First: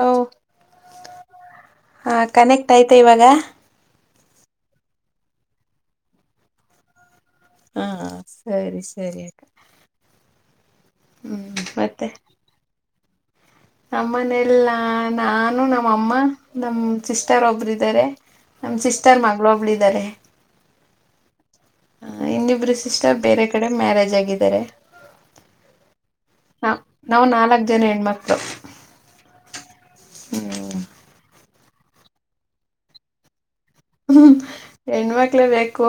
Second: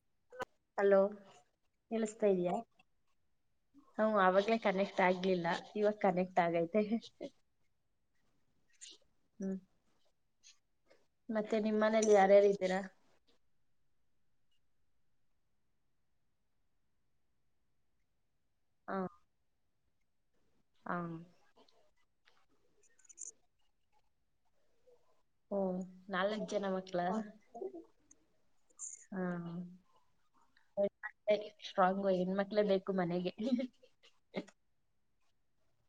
ಹ ಹಲೋ ಹ ಕನೆಕ್ಟ್ ಆಯ್ತಾ ಇವಾಗ ಹ ಅವವಾಗಲೇ ಕನೆಕ್ಟ್ ಆಗ್ಲಿಲ್ಲ ಇವಾಗ ಕನೆಕ್ಟ್ ಆಗೈತೆ ಹಾ ಸರಿ ಸರಿ ಅಕ್ಕ ಹ್ಮ್ ಮತ್ತೆ ಹ್ಮ್ ನಿಮ್ಮ್ ಮನೇಲಿ ಯಾರ್ಯಾರು ಇದ್ದೀರಾ ನಮ್ಮನಲ್ಲ ನಾನು ನಮ್ಮಅಮ್ಮ ನಮ್ಮ್ ಸಿಸ್ಟರ್ ಒಬರು ಇದಾರೆ ನಮ್ಮ ಹ ಸಿಸ್ಟರ್ ಮಗಳಬ್ಳಿದ್ದಾರೆ ಹ ಹ ಇನ್ನಿಬ್ರು ಸಿಸ್ಟರ್ ಬೇರೆ ಕಡೆ ಮ್ಯಾರೇಜ್ ಆಗಿದ್ದಾರೆ ಓ ನಾಲ್ಕ್ ಜನ ಹ ಮಕ್ಳ ನಾವು ನಾಲ್ಕ್ ಜನ ಹೆಣ್ಮಾರ್ ಹಾ ಹ್ಮ್ ಸ್ಟ್ರಾಂಗ್ ಹೆಣ ಮಕ್ಳೇ ಬೇಕು ಮನೆಗೆ ಹ್ಮ ಹೆಣ್ಮಕ್ಳ ಬೇಕು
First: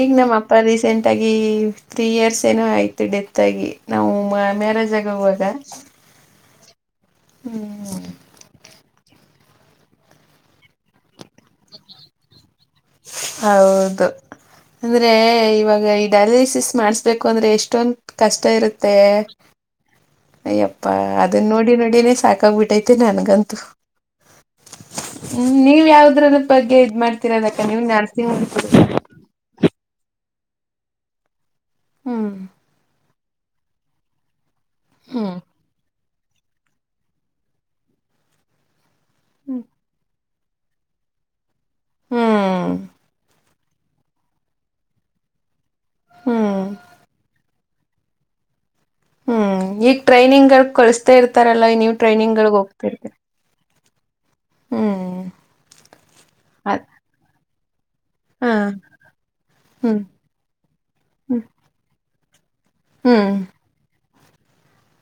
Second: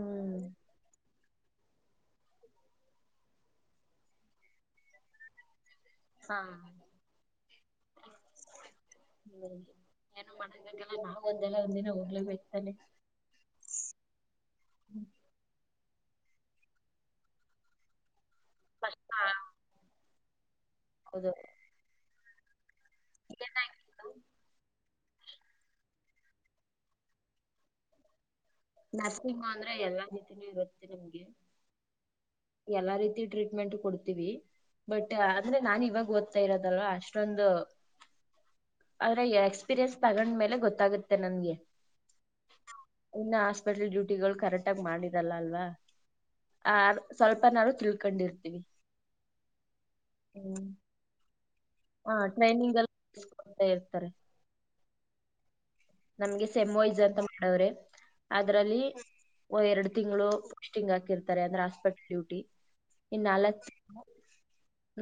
ಈಗ್ ನಮ್ಮ ಅಪ್ಪ ರೀಸೆಂಟ್ ಆಗಿ ಈ ತ್ರೀ ಇಯರ್ಸ್ ಏನೋ ಆಯ್ತು ಡೆತ್ ಆಗಿ ನಾವು ಮ್ಯಾರೇಜ್ ಆಗುವಾಗ ಹಾ ಹ ಹ್ಮ ಏನು ಮಾಡಬೇಕಲ್ಲ ನಾವು ಒಂದೆಲ್ಲ ಒಂದಿನ ಹೋಗ್ಲೇಬೇಕ ಹೌದು ಅಂದ್ರೆ ಇವಾಗ ಈಗ ಈ ಡಯಾಲಿಸ್ ಮಾಡಸ್ಬೇಕು ಅಂದ್ರೆ ಎಷ್ಟೊಂದ ಕಷ್ಟ ಇರುತ್ತೆ ಕಷ್ಟ ಅಯ್ಯಪ್ಪ ಹೌದು ಅದನ್ನ ನೋಡಿ ನೋಡೇ ಸಾಕಾಗ್ಬಿಟ್ಟೈತೆ ನನಗಂತೂ ಹ್ಮ್ ನೀವ್ ಯಾವ್ದ್ರ ಬಗ್ಗೆ ಇದ್ ಮಾಡ್ತೀರಾ ಅದಕ್ಕ ನೀವ್ ನರ್ಸಿಂಗ್ ನರ್ಸಿಂಗ ಅಂದ್ರೆ ಎಲ್ಲಾ ರೀತಿನೂ ಇರುತ್ತೆ ನಮ್ಗೆ ಹ್ಮ್ ಎಲ್ಲಾ ರೀತಿ ಟ್ರೀಟ್ಮೆಂಟ್ ಕೊಡ್ತೀವಿ ಬಟ್ ಹ್ಮ್ ಅಂದ್ರೆ ನಾನನ್ ಇವಾಗ ಇರದಲ್ವಾ ಅಷ್ಟೊಂದು ಆದ್ರೆ ಎಕ್ಸ್ಪೀರಿಯನ್ಸ್ ತಗೊಂಡ್ಮೇಲೆ ಗೊತ್ತಾಗುತ್ತೆ ನನ್ಗೆ ಹ್ಮ್ ಇನ್ನು ಹಸ್ಪಿಟಲ್ ಡ್ಯೂಟಿಗಳು ಕರೆಕ್ಟ್ ಆಗ ಮಾಡರಲ್ಲ ಅಲ್ವಾ ಹ್ಮ್ ಸ್ವಲ್ಪ ತಿಳ್ಕೊಂಡಿರ್ತೀವಿ ಹ್ಮ್ ಈಗ ಟ್ರೈನಿಂಗ್ಗಳು ಕಳಸ್ತಾ ಇರ್ತ ತರ ಎಲ್ಲ ನೀವು್ ಹಾ ಟ್ರೈನಿಂಗ್ ಗ್ ಎಲ್ಲ ಹೋಗ್ತಿರ್ ಕೊಡ್ತಾ ಇರ್ತಾರೆ, ಹ್ಮ್ ನಮ್ಗೆ ಅದ್ ಸಮ್ಮುೈಜ ಅಂತ ಮಾಡೋ್ರೆ ಹಾ ಅದ್ರಲ್ಲಿ ಎರಡು ಹ್ಮ್ ತಿಂಗಳು ಸ್ಿಂಗ್ ಹಾಕಿರ್ತಾರೆ ಹ್ಮ್ ಅಂದ್ರೆ ಹಾಸ್ಪಿಟಲ್ ಡೂಟಿ ಇನ್ನ ಹ್ಮ್ ಅಲ್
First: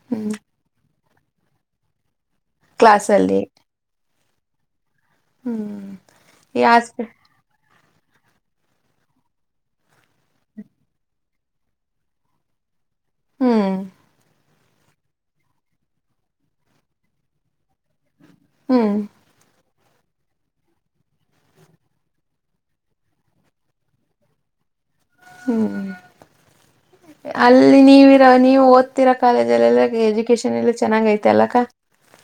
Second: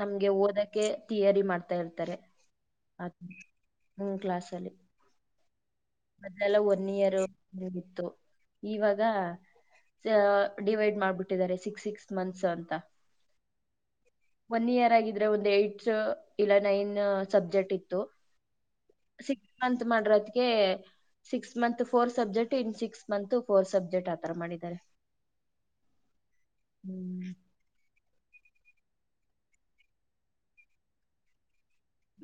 ನಮ್ಗೆ ಹ್ಮ್ ಓದಕ್ಕೆ ತಯಾರಿ ಮಾಡ್ತಾ ಇರ್ತಾರೆ ಕ್ಲಾಸ್ ಅಲ್ಲಿ ಮೂರು ಕ್ಲಾಸ್ಲ್ಲಿ ಮದಲ್ಲ ಈ ಒನ್ ಹಾಸ್ಪಿ ಇಯರ್ ಹಗಿತ್ತು ಇವಾಗ ಡಿವೈಡ್ ಮಾಡ್ಬಿಟ್ಟಿದ್ದಾರೆ ಸಿಕ್ಸ್ ಸಿಕ್ಸ್ ಮಂತ್ಸ್ ಅಂತ ಹ್ಮ್ ಒನ್ ಇಯರ್ ಆಗಿದ್ರೆ ಒಂದು್ ಏಟ್ಸ್ ಇಲ್ಲ ನೈನ್ ಸಬ್ಜೆಕ್ಟ್ ಇತ್ತು ಹ್ಮ್ ಸಿ ಮತ್ ಮಾಡ್ರ ಅದಗೆ six month four subject in six month four subject ಆತರ ಮಾಡಿದ್ದಾರೆ ಹ್ಮ್ ಹ್ಮ್ ಅಲ್ಲಿ ನೀವ ನೀವು ಓದ್ತಿರಾ ಕಾಲೇಜ ಎಲ್ಲ ಎಜುಕೇಶನ್ ಎಲ್ಲ ಚೆನ್ನಾಗ ಐತೆ ಅಲ್ಲಕ್ಕ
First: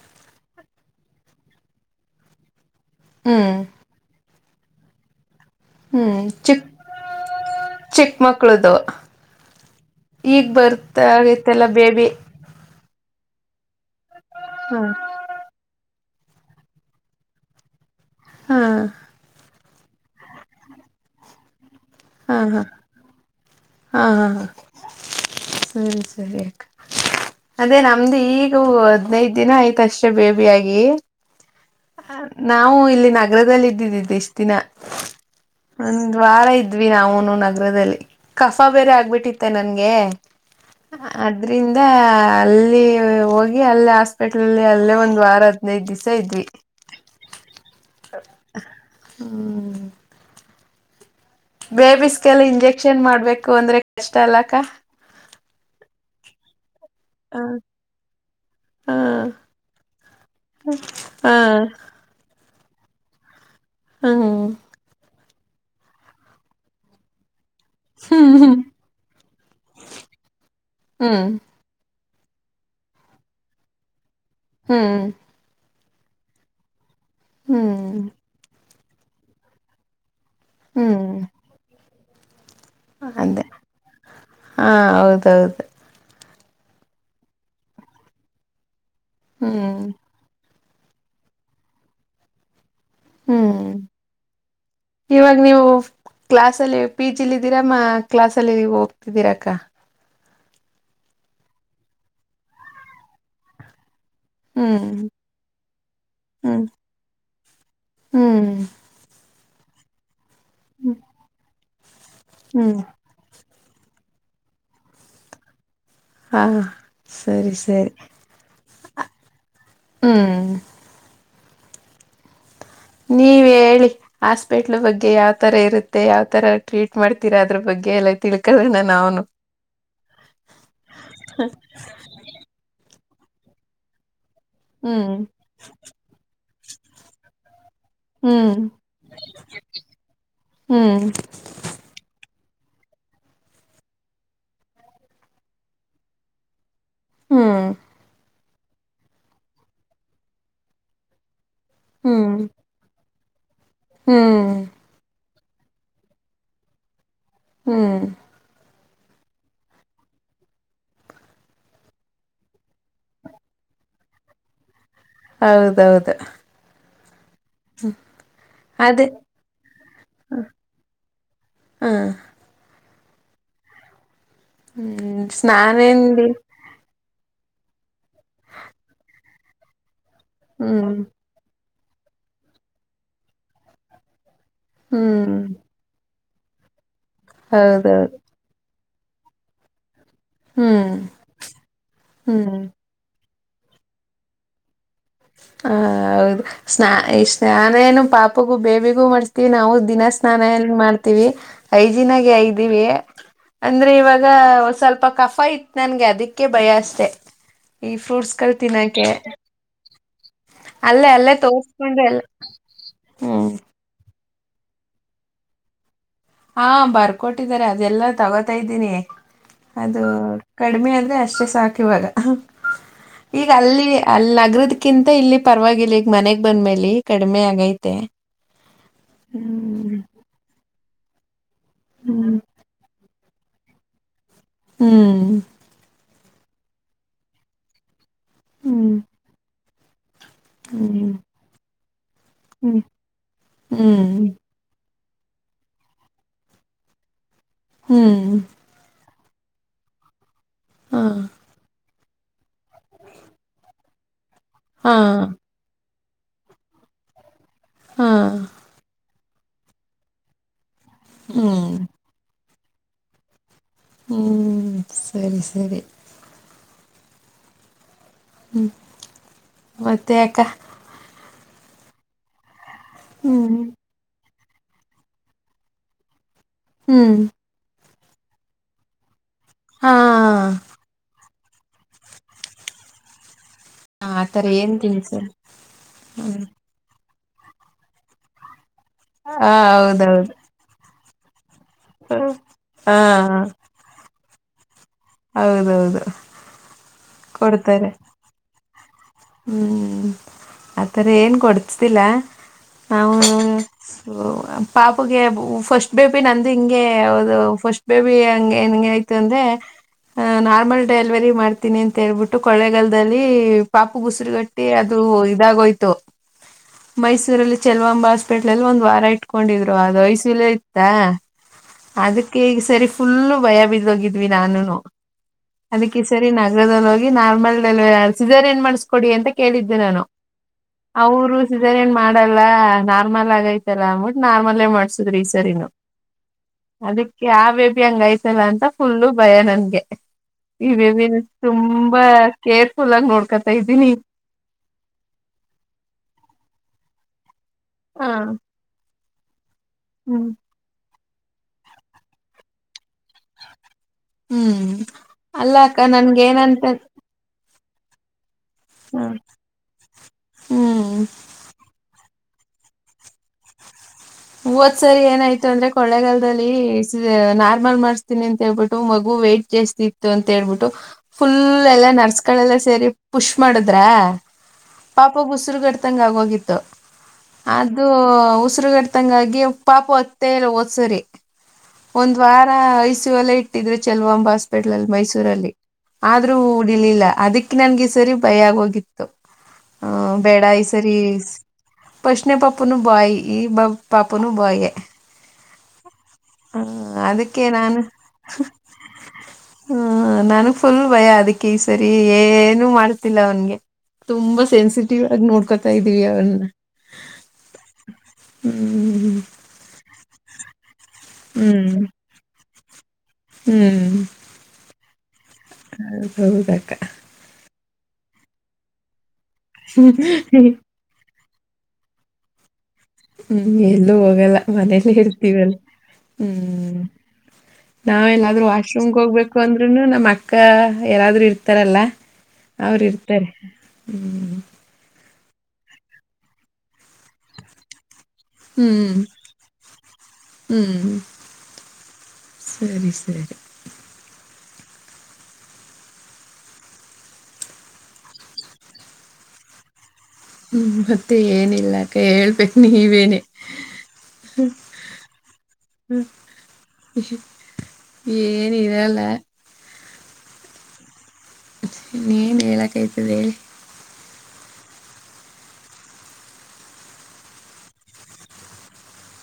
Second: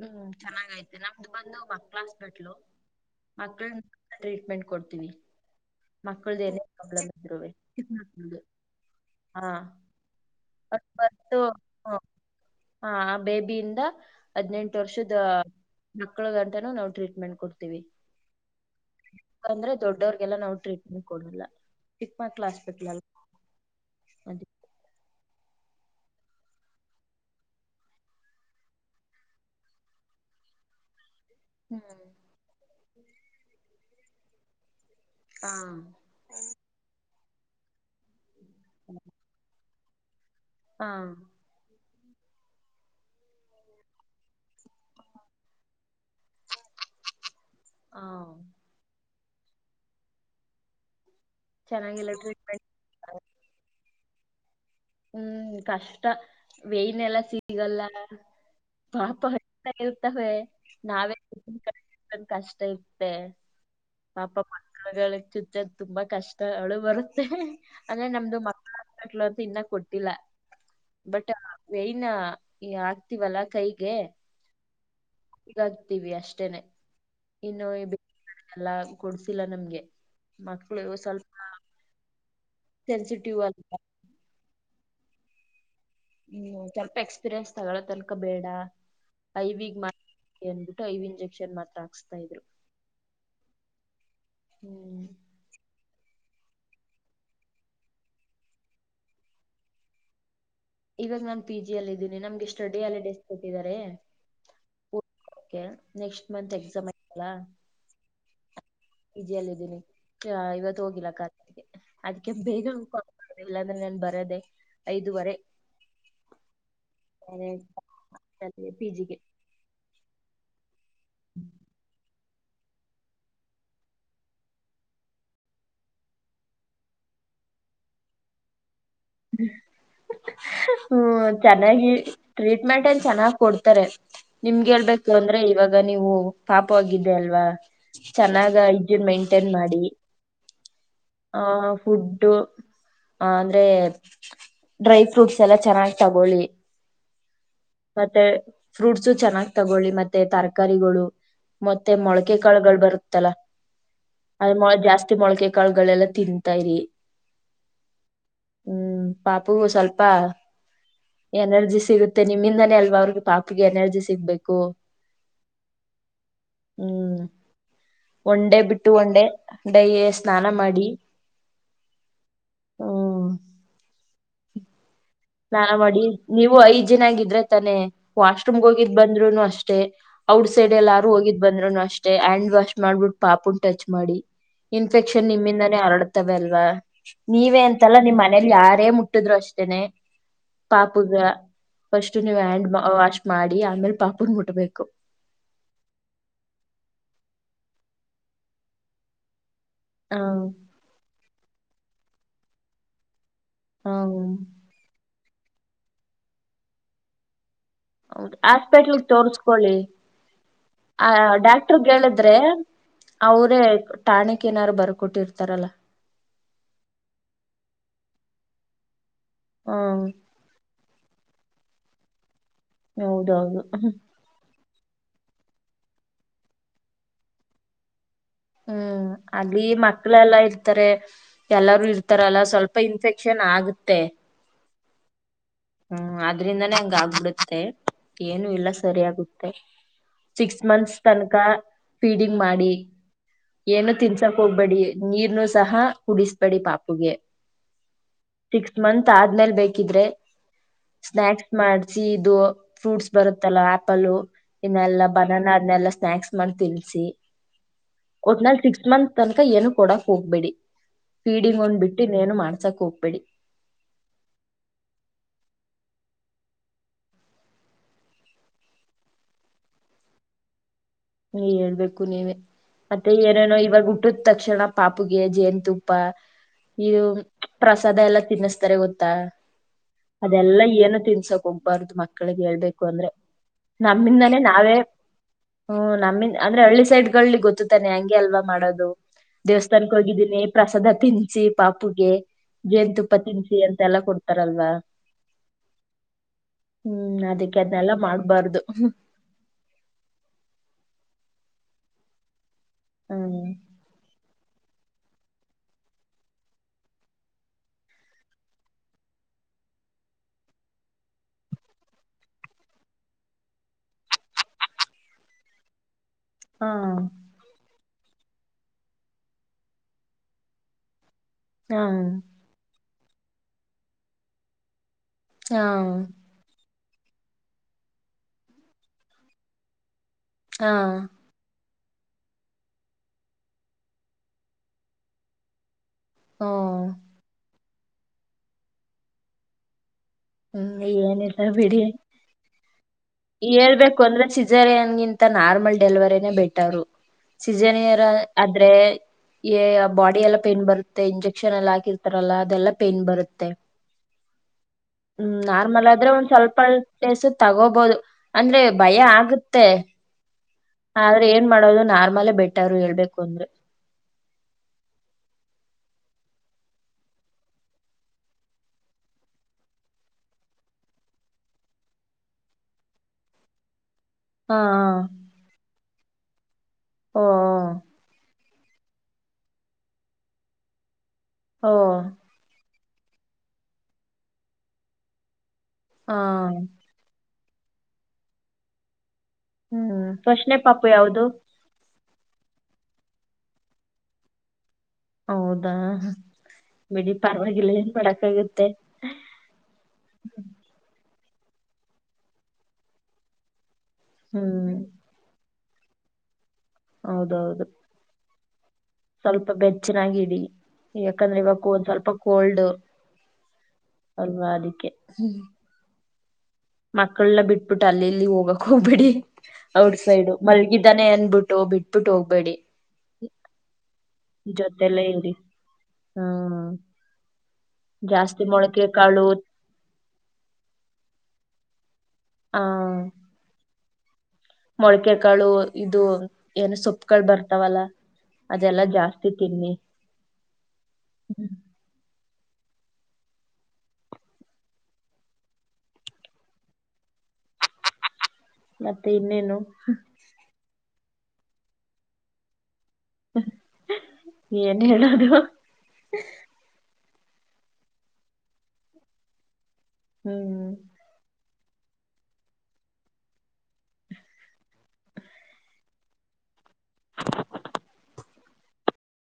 ಹ್ಮ್ ಚೆನ್ನಾಗೈತೆ ನಮ್ದು ಬಂದು ಮಕ್ಳ ಹಾಸ್ಪಿಟ್ಲು ಹ್ಮ್ ಮಕ್ಳ ಟ್ರೀಟ್ಮೆಂಟ್ ಕೊಡ್ತೀನಿ ಹ್ಮ್ ಮಕ್ಕಳ್ದ ನ ಚಿಕ್ಕ ಪ್ರಾಬ್ಲಮ್ ಇದ್ೆ ಹಾ ಈಗ್ ಅದು ಬರ್ತು ಬರ್ತಗೈತ್ತಲ್ಲ ಆ ಬೇಬಿ ಹಾ ಬೇಬಿಯಿಂದ ಹದ್ಿನೆಂಟು ಹಾ ವರ್ಷದ ಮಕ್ಕಳ ಗಂಟನ ನಾವವು ಟ್ರೀಟ್ಮೆಂಟ್ ಕೊಡ್ತೀವಿ ಹಾ ಯಾಂದ್ರೆ ದೊಡ್ಡವ್ರಗೆಲ್ಲ ನಾವು ಟ್ರೀಟ್ಮೆಂಟ್ ಕೊಡಲ್ಲ ಚಕ್ ಮಾಡ ಹಾ ಹಾ ಕ್ಲಾಸ್ಪಟ್ಲಲ್ಲ ಹಾ ಹಾ ಸರಿ ಸರಿ ಅ ಅದೇ ನಮ್ದು ಈಗ ಹದ್ನೈದ ದಿನ ಆಯ್ತ ಅಷ್ಟೇ ಬೇಬಿಯಗಿ ಹ್ಮ್ ನಾವು ಇಲ್ಲಿ ನಗರದಲ್ಲಿ ಇದ್ದಿದ್ದಿದ್ದೆ ಎಷ್ಟ್ ದಿನ ಆ ಒಂದ್ ವಾರ ಇದ್ವಿ ನಾವುನು ನಗರದಲ್ಲಿ ಕಫಾ ಬೇರೆ ಆಗ್ಬಿಟ್ಟಿತ್ತೆ ನನ್ಗೆ ಆ ಅದ್ರಿಂದ ಮತ್ತ ಅಲ್ಲಿ ಹೋಗಿ ಅಲ್ಲೇ ಹಾಸ್ಪಿಟ್ಲ್ಲ್ಲಿ ಅಲ್ಲೇ ಒಂದ್ ವಾರ ಹದ್ನೈದು ದಿವ್ಸ ಇದ್ವಿ ಹಾ ಹ್ಮ ಚೆನ್ನಾಗಿಲ್ಲ ಬೇಬಿಸಸ್ಗೆಲ್ಲ ಇಂಜೆಕ್ಷನ್ ಮಾಡ್ಬೇಕು ಅಂದ್ರೆ ಕಷ್ಟ ಅಲ್ಲಕ್ಕ ಹ್ಮ್ ಕಷ್ಟ ವೇನೆಲ್ಲ ಹ ಸಿಗಲ್ಲ ಹ ಪಾಪತಾ ಇರ್ತವೆ ನಾವೇ ಹ ಕಷ್ಟ ಹ್ಮ್ ಪಪ ಮಕ್ಕಳ ತುಂಬಾ ಕಷ್ಟಗಳುು ಬರುತ್ತೆ ಅಂದ್ರೆ ನಮ್ದು ಹ್ಮ್ ಮಕ್ಕಳಟ್ ಅಂತ ಇನ್ನ ಕೊಟ್ಟಿಲ್ಲ ಬಟ್ ವಯನ ಆಗ್ತಿವಲ್ಲ ಕೈಗೆ ಹ್ಮ್ ವಿ ಅಷ್ಟೇನೆ ಇನ್ನು ಹ್ಮ್ ಎಲ್ಲ ಕೊಡ್ಸಿಲ್ಲ ನಮ್ಗೆ ಮಕ್ಳು ಹ್ಮ್ ಸ್ವಲ್ಪ ಅದೇ ಸೆನ್ಸಿಟಿವಿವ್ಲ್ಲ ಹಾ ಹೌದೌದು ಹ್ಮ್ ಸ್ವಲ್ಪ ಎಕ್ಸ್ಪೀರಿಯನ್ಸ್ ತಗೋಳ ತನಕ ಬೇಡ ಐವಿಗ್ ಹ್ಮ್ ಏನ್ ಟೈವ್ ಇಂಜೆಕ್ಷನ್ ಮಾತ್ರ ಹಾಕ್ಸ್ತಾ ಇದ್ರು ಹ್ಮ್ ಹ್ಮ್ ಇವಾಗ ನೀವು ಕ್ಲಾಸಲ್ಲಿ ಪಿ ಜಿಲಿ ಇದಿದ್ದೀರಾ ಮಾ ಕ್ಲಸ್ಲ್ಲಿ ಹೋಗ್ತಿದ್ದೀರಕ್ಕ ಇವಾಗ ನಾನ್ ಪಿ ಜಿ ಅಲ್ಲ ಇದೀನಿ ನಮ್ಗೆ ಸ್ಟಡಿ ಅಲ್ಲಿ ಡಸ್ ಕೊಟ್ಟಿದ್ದಾರೆ ಹ್ಮ್ ನೆಕ್ಸ್ಟ್ ಮಂತ್ ಹ್ಮ್ ಎಕ್ಸಾಮ್ ಆಯತಲ್ಲ ಹ್ಮ್ ಜಲ್ಲ ಇದಿದ್ದೀನಿ ಇವತ್ತು ಹೋಗಿಲ್ಲ ಕ ಅದಕ್ಕೆ ಬೇಗ ಹ್ಮ್ ಇಲ್ಲಾಂದ್ರೆ ನನ್ ಬರದೆೇ ಐದುವರೆ ಹಾ ಸರಿ ಸರಿ ಪಿ ಜಿಗೆ ಹ್ಮ್ ಹ್ಮ್ ನೀವ ಹೇಳಿ ಹಾಸ್ಪೆಟ್ಲ್ ಬಗ್ಗೆ ಯಾವ್ತರ ಇರುತ್ತೆ ಯಾವ್ತರ ಟ್ರೀಟ್ ಮಾಡ್ತೀರಾ ಅದ್ರ ಬಗ್ಗೆ ಎಲ್ಲ ತಿಳ್ಕ ನ ಹ್ಮ ಚೆನ್ನಾಗಿ ಟ್ರೀಟ್ಮೆಂಟ್ ಚೆನ್ನಾಗ್ ಕೊಡ್ತಾರೆ ನಿಮ್ಗೆ ಹೇಳ್ಬೇಕು ಹ್ಮ್ ಅಂದ್ರೆ ಇವಾಗ ನೀವು ಪಾಪವಾಗಿದ್ದ ಅಲ್ವಾ ಹ್ಮ್ ಚೆನ್ನಾಗ ಇಜಡ್ ಮೈಂಟೈನ್ ಮಾಡಿ ಹ್ಮ್ ಹ ಫುಡ್ ಆ ಅಂದ್ರೆ ಡ್ರೈ ಫ್ರೂಟ್ಸ್ ಎಲ್ಲ ಚೆನ್ನಾಗ್ ತಗೊಳ್ಳಿ ಹ್ಮ್ ಮತ್ತೆ ಫ್ರೂಟ್ಸು ಚೆನ್ನಾಗ್ ತಗೊಳ್ಳಿ ಮತ್ತೆ ತರಕಾರಿಗಳು ಮತ್ತೆ ಹ್ಮ್ ಮೊಳಕೆ ಕಾಳುಗಳು ಬರುತ್ತಲ್ಲ ಅದ ಹ್ಮ್ ಮೊ ಜಾಸ್ತಿ ಮೊಳಕೆ ಕಾಳಗಳೆಲ್ಲಾ ತಿನ್ಂತ ಇರಿ ಹ್ಮ್ ಹ್ಮ್ ಪಾಪ ಸ್ವಲ್ಪ ಎನರ್ಜಿ ಸಿಗುತ್ತೆ ನಿಮ್ಮಿಂದನೇ ಅಲ್ವಾ ಅವ್ರಿಗೆ ಪಾಪಗೆ ಎನರ್ಜಿ ಸಿಗ್ಬೇಕು ಹೌದೌದು ಹ್ಮ್ ಒನ್ ಡೇಬಿಟ್ಟು ಅದೇ ಒನ್ ಡೇ ಡೈಲಿ ಸ್ನಾನ ಮಾಡಿ ಹ್ಮ ಹೂ ಹೂ ಸ್ನಾನ ಮಾಡಿ ನೀವು ಹೈಜೀನ್ ಆಗಿ ್ರೆ ತಾನೆ ವಾಶ್್ರೂಮ್ಗೆ ಹೋಗಿದ್ ಬಂದ್ರುನು ಅಷ್ಟೇ ಔಟ್ ಸೈಡ್ ಹ್ಮ್ ಎಲ್ಲಾರು ಹೋಗಿದ್ ಬಂದ್ರುನು ಅಷ್ಟ ಅಷ್ಟ ಹಂಡ್ ವಾಶ್ ಮಾಡ್ಬಿ ಪಾಪ ಟಚ್ ಮಾಡಿ ಇನ್ಫೆಕ್ಷನ್ ಹ್ಮ್ ನಿಿಂದರಡ ತವ ಅಲ್ವಾ ನೀವೇ ಅಂತಲ್ಲ ಹೌದೌದು ನಿಮ್ಮ್ ಮನೇಲಿ ಯಾರೇ ಮುಟ್ಟಿದ್ರು ಅಷ್ಟೇನೆ ಹ್ಮ್ ಪಾಪಗ ಫಸ್ಟ್ ನೀವು ಹ್ಮ್ ಹ್ಯಾಂಡ್ ವಾಶ್ ಮಾಡಿ ಆಮೇಲ್ ಪಾಪನ್ ಮುಟ್ಬೇಕು ಹ ಹೌದು ಸ್ನಾ ಈ ಸ್ನಾನ ಏನು ಪಾಪಗೂ ಬೇಬಿಗೂ ಮಾಡ್ ವಿ ನಾವು ಹ ದಿನಸ್ನಾನ ಎಏನ್ ಮಾಡ್ತೀವಿ ಹೈಜೀನ್ ನಗೆ ಇದೀವಿ ಅಂದ್ರೆ ಇವಾಗ ಹ ಸ್ವಲ್ಪ ಕೋಘ್ ಇತ್ ನನ್ಗೆ ಅದಕ್ಕೆ ಭಯ ಅಷ್ಟೆ ಈ ಹೌದು ಫ್ರೂಟ್ಸ್ ಗಳು ಆಾಸ್ಪೆಟ್ಲ್ ತಿನ್ನಕೆ ತೋರ್ಸ್ಕೊಳ್ಳಿ ಅಲ್ಲೇ ಆ ಅಲ್ಲೇ ಡಾಕ್ಟರ್ ತೋರ್ಸ್ಕೊಂಡ್ರೆ ಎಲ್ಲ ಹೇಳಿದ್ರೆ ಹ್ಮ್ ಅವರೇ ಟಾನಿಕ್ ಏನಾರು ಬರ್ಕೊಟ್ಟಿರ್ತಾರಲ್ಲ ಹಾ ಬರ್ಕೊಟ್ಟಿದಿದ್ದಾರೆ ಅದೆಲ್ಲಾ ತಗೋತಾ ಇದ್ದೀನಿ ಅದು ಹ್ಮ್ ಕಡಿಮೆ ಅಂದ್ರೆ ಅಷ್ಟೇ ಸಾಕ ಇವಾಗ ಈಗ ಹೌದೌದು ಅಲ್ಲಿ ಅಲ್ಲಿ ನಗರದ ಕಿಂತ ಇಲ್ಲಿ ಪರವಾಗಿಲ್ಲ ಈಗ ಮನೆಗ್ ಬಂದ್ಮೇಲಿ ಕಡಿಮೆ ಆಗೈತೆ ಹೂ ಅಲ್ಲಿ ಹ್ಮ್ ಮಕ್ಕಳ ಎಲ್ಲಾ ಇರ್ತಾರೆ ಎಲ್ಲಾರೂ ಹ್ಮ್ ಇರ್ತಾರಲ್ಲ ಸ್ವಲ್ಪ ಇನ್ಫೆಕ್ಷನ್ ಇನ್ಫೆಕ್ಷನ್ ಆಗುತ್ತೆ ಹೂ ಹೂ ಅದ್ರಿಂದಾನೇ ಹಂಗ ಆಗ್ಬಿಡುತ್ತೆ ಏನು ಇಲ್ಲ ಹ್ಮ್ ಸರಿ ಆಾಗುತ್ತೆ ಸಿಕ್ಸ್ ಮಂತ್ಸ್ ಹ್ಮ್ ತನಕ ಫೀಡಿಂಗ್ ಮಾಡಿ ಹ್ಮ್ ಏನು ಹ್ಮ್ ತಿನ್ಸಕ್ ಹೋಗ್ಬೇಡಿ ನೀರ್ನು ಸಹ ಕುಡಿಸಬೇಡಿ ಪಾಪುಗೆ ಹೂ ಮ ಆದ್ಮೇಲ್ ಬೇಕಿದ್ರೆ ಹಾ ಸ್ನ್ಯಾಕ್ ಮಾಡ ಸೀದು ಫ್ರೂಟ್ಸ್ ಬರುತ್ತಲ್ಲ ಆಪಲ್ ಹಾ ಇನ್ನೆಲ್ಲಾ ಬನಾನ ಅದನ್ನೆಲ್ಲ ಸ್ನಾಯಕ್ಸ್ ಮಾಡಿ ತಿನ್ಸಿ ಹಾ ಒಟ್ ನಲ್ ಸಿಕ್ಸ್ ಮಂತ್ ತನಕ ಏನು ಕೊಡಕ್ ಹೋಗ್ಬೇಡಿ ೀಡಿಂಗ್ ಹ್ಮ್ ಹೊಂದ್ಬಿಟ್ಟು ಇನ್ನೇನು ಮಾಡ್ಸಾಕ್ ಹೋಗ್ಬೇಡಿ ಹೂ ಸರಿ ಸರಿ ಹೂ ಮತ್ತೆಅಕ್ಕ ಹೇಳ್ಬೇಕು ನೀವೇ ಮತ್ತೆ ಏನೇನೋ ಹ್ಮ್ ಇವಾಗ ಹುಟ್ಟು ತಕ್ಷಣ ಪಾಪಗೆ ಜೇನು ತುಪ್ಪ ಇದು ಹ್ಮ್ ಸದಾ ಎಲ್ಲಾ ತಿನ್ನಿಸ್ತಾರೆ ಗೊತ್ತಾ ಹಾ ಅದೆಲ್ಲಾ ಏನ ತಿನ್ಸಕ್ ಹೋಗಬಾರ್ದು ಮಕ್ಳಿಗೆ ಹೇಳ್ಬೇಕು ಅಂದ್ರೆ ನಮ್ಮಿಂದಾನೇ ಆತರ ಏನ್ ನಾವೇ ತಿನ್ಸರ್ ಹೂ ನಮ್ಮನ್ ಹ್ಮ್ ಅಂದ್ರೆ ಹಳ್ಳಿ ಸೈಡ್ಗಳಗಳಲ್ಲಿ ಗೊತ್ತತಾನೆ ಹೆಂಗೆ ಅಲ್ವಾ ಮಾಡೋದು ಹ ದೇವಸ್ಥಾನಕ್ಕೆ ಹೌದೌದು ಹೋಗಿದ್ದೀನಿ ಪ್ರಸಾಸಾದ ಹಾ ತಿನ್ಸಿ ಪಾಪುಗೆ ಹ ಜೇನುತುಪ್ಪ ತಿನ್ಸಿ ಅಂತೆ ಎಲ್ಲ ಕೊಡ್ತಾರಲ್ವಾ ಹೌದೌದು ಹೂ ಕೊಡ್ತಾರೆ ಅದಕ್ಕೆದನ್ನಲ್ಲ ಮಾಡ್ಬಾರ್ದು ಹ್ಮ್ ಆತರ ಏನ್ ಕೊಡ್ಸತಿಿಲ್ಲ ಹೌ ಹ್ಮ್ ಪಾಪಗೆ ಫಸ್ಟ್ ಬೇಬಿ ನಂದು ಹಿಂಗೆ ಅ ಫಸ್ಟ್ ಬೇಬಿ ಹಂಗೆ ಹೆಂಗ ಆಯ್ತು ಅಂದ್ರೆ ಹ ನಾರ್ಮಲ್ ಡೆಲಿವರಿ ಮಾಡ್ತೀನಿ ಅಂತ ಹೇಳ್ಬಿಟ್ಟು ಕೊೊಳ್ಳೆಗಾಲದಲ್ಲಿ ಪಾಪು ಬುಸುರುಗಟ್ಟಿ ಅದು ಇದಾಗೋಯ್ತು ಹಾ ಮೈಸೂರಲ್ಲಿ ಚ ಕಂಬ ಹಾಸ್ಪಿಟ್ಲ್ ಅಲ್ಲಿ ಒಂದ್ ವಾರ ಇಟ್ಕೊಂಡಿದ್ರು ಅದು ಐಸಿಯು ಇತ್ತ ಹಾ ಅದಕ್ಕೆ ಈಗ ಸರಿ ಫುಲ್ಲು ಭಯ ಬಿದೋಗಿದ್ವಿ ನಾನುನು ಹಾ ಅದಕ್ಕೆ ಸರಿ ನಗರಲ್ಲೋಗಿ ನಾರ್ಮಲ್ ಸೀನ್ ಏನ್ ಮಾಡಿಸಕೊಡಿ ಅಂತ ಕೇಳಿದ್ದೆ ನಾನು ಹಾ ಈ ಸರಿ ಏನ್ ಮಾಡಲ್ಲ ನಾರ್ಮಲ್ ಆಗೈತಲ್ಲ ಅಂದಬಿಟ್ಟು ನಾರ್ಮಲ್ ಮಾಡ್ಸುದ್ರಿ ಈ ಸರಿನು ಹ್ಮ್ ಅದಕ್ಕೆ ಆಾವ ಬೇಬಿ ಹಂಗ ಐತಲ್ಲ ಅಂತ ಫುಲ್ಲು ಭಯ ನನ್ಗೆ ಈ ಹ್ಮ್ ಬೇಬಿ ನಾ ಏನಿಲ್ಲ ಬಿಡಿ ತುಂಬಾ ಕೇರ್ಫುಲ್ ಆಗಿ ನೋಡ್ಕತಾ ಇದ್ದೀನಿ ಹೇಳ್ಬೇಕು ಅಂದ್ರೆ ಸಿಜರಿಯನ್ಗಿಂತ ನಾರ್ಮಲ್ ಡೆಲಿವರಿನೇ ಬೆಟರ್ ಸಜನರ ಹ ಆದ್ರೆ ಬಾಡಿ ಹ್ಮ್ ಎಲ್ಲ ಪೈನ್ ಬರುತ್ತ ಮತ್ತೆ ಇಂಜೆಕ್ಷನ್ ಎಲ್ಲ ಹಾಕಿರ್ತಾರಲ್ಲಾ ಅದೆಲ್ಲಾ ಪೇನ್ ಬರುತ್ತೆ ಹ್ಮ್ ಹ್ಮ್ ಅಲ್ಲ ಅಕ್ಕ ನಾರ್ಮಲ್ ಆದ್ರೆ ನನ್ಗೆ ಒಂದ್ ಸ್ವಲ್ಪ ಏನಂತ ಹೊಲ್ಪೇಸ ತಗೋಬಹದು ಅಂದ್ರೆ ಭಯ ಹ್ಮ್ ಆಗುತ್ತೆ ಹ್ಮ್ ಆದ್ರೆ ಏನ್ ಮಾಡೋದು ನಾರ್ಮಲ್ ಬೆಟ್ಟರು ಹೇಳ್ಬೇಕು ಅಂದ್ರೆ ಹೂವದ್ ಸರಿ ಏನಾಯ್ತು ಅಂದ್ರೆ ಕೊಳ್ಳೆಗಾಲದಲ್ಲಿ ನಾರ್ಮಲ್ ಮಾಡ್ಸ್ತೀನಿ ಅಂತ ಹೇಳ್ಬಿಟ್ಟು ಮಗು ವೇ್ಟಟ್ ಜಾಸ್ತಿ ಇತ್ತು ಅಂತ ಹೇಬಿಟ್ಟು ಫುಲ್ ಎಲ್ಲಾ ನರ್ಸ್ಗಳೆಲ್ಲ ಸೇರಿ ಪುಷ್ ಮಾಡಿದ್ರ ಹಾ ಪಾಪ ಉಸಿರುಗಡ್ತಂಗ ಆಗೋಗಿತ್ತು ಹಾ ಓ ಅದು ಉಸಿರುಗಡ್ತ ತಂಗಾಗಿ ಪಾಪ ಹೊತ್ತಲ್ಲ ಓದ್ಸರಿ ಓ ಒಂದ್ ವಾರಐ ಲ್ಲ ಇಟ್ಟಿದ್ರೆ ಚೆಲ್ವಾಂಬ ಹಸ್ಪಿಟಲ್ ಅಲ್ಲಿ ಮೈಸೂರಲ್ಲಿ ಹಾ ಆದ್ರೂ ಡಿಲಿಲ್ಲ ಅದಕ್ಕೆ ಅ ನನ್ಗೆ ಈ ಸರಿ ಭಯ ಆಗೋಗಿತ್ತು ಆಹ ಹ್ಮ್ ಬೇಡ ಫಸ್ಟ್ನೇ ಈ ಪಾಪು ಸರಿ ಯಾವ್ದು ಪಷನ ಪಾಪೂನು ಬಾಯ ಈ ಪಾಪೂನು ಬಾಯಯ ಹೌದಾ ಬಿಡಿ ಅದಕ್ಕೆ ಪರವಾಗಿಲ್ಲ ನಾನು ಏನ್ ಮಾಡಕ್ಗುತ್ತೆ ಹ್ಮ ನಾನು ಫುಲ್ ಭಯ ಅದಿಕ್ಕೆ ಕ ಈ ಸರಿ ಏನು ಮಾಡ್ತಿಲ್ಲ ಅವನ್ಗೆ ತುಂಬಾ ಹ್ಮ್ ಸೆನ್ಸಿಟಿವ್ ಆಗಿ ನೋಡ್ಕ ಸೈಿವ ಅವನ್ನ ಹೌದೌದು ಹ್ಮ್ ಸ್ವಲ್ಪ ಬೆಚ್ಚನಾಗಡಿ ಯಾಕಂದ್ರೆ ಇವಕ್ಕ ಹ್ಮ್ ಒಂದ್ ಸ್ವಲ್ಪ ಕೋಲ್ಡ್ ಅಲ್ವಾ ಅದಕ್ಕೆೆ ಹ ಸೌದ ಮಕ್ಕಳಲ್ಲ ಬಿಟ್ಬಿಟ್ಟು ಅಲ್ಲಿ ಇಲ್ಲಿ ಹೋಗಕ್ ಹೋಗ್ಬಿಡಿ ಔಟ್ಸೈಡ್ ಮಲ್ಗಿದಾನೆ ಅ ಬಿಬಿಟ್ಟು ಬಿಟ್ಬಟ್ಟು ಹೋಗ್ಬೇಡಿ ಹ್ಮ್ ಎಲ್ಲೂ ಹೋಗಲ್ಲ ಮನೇಲ್ಲೇ ಜೊತೆಲೆ ಇರಿ ಇರ್ತೀವಲ್ಲ ಹ್ಮ್ ನಾವ್ ಜಾಸ್ತಿ ಎಲ್ಲಾದ್ರೂ ಮೊಳಕೆ ವಾಶ್ರೂಮ್ಗೆ ಕಾಳು ಹೋಗ್ಬೇಕು ಅಂದ್ೂನು ನಮ್ಮ್ ಅಕ್ಕ ಯಾರಾದ್ರು ಇರ್ತಾರಲ್ಲ ಅವ್ರ ಇರ್ತಾರೆ ಹ್ಮ್ ಮೊಳಕೆಕಾಳು ಇದು ಏನು ಸೊಪ್ಪಕ ಬರ್ತಾವಲ್ಲ ಅದೆಲ್ಲಾ ಹ್ಮ್. ಜಾಸ್ತಿ ತಿನ್ನಿ ಹ್ಮ್. ಸರಿ ಸರಿ ಮತ್ತೆ ಇನ್ನೇನು ಹ್ಮ ಮತ್ತೆ ಏನಿಲ್ಲಾಕ ಹೇಳ್ಬೇಕು ನೀ ಬನೆ್ಮ ಏನ್ ಹೇಳೋದು ಏನ್ ಇರಲ್ಲ ಹ್ಮ್್ಮ ನೀಏನ್ ಹೇಳಕ್ೈ್ತದೆ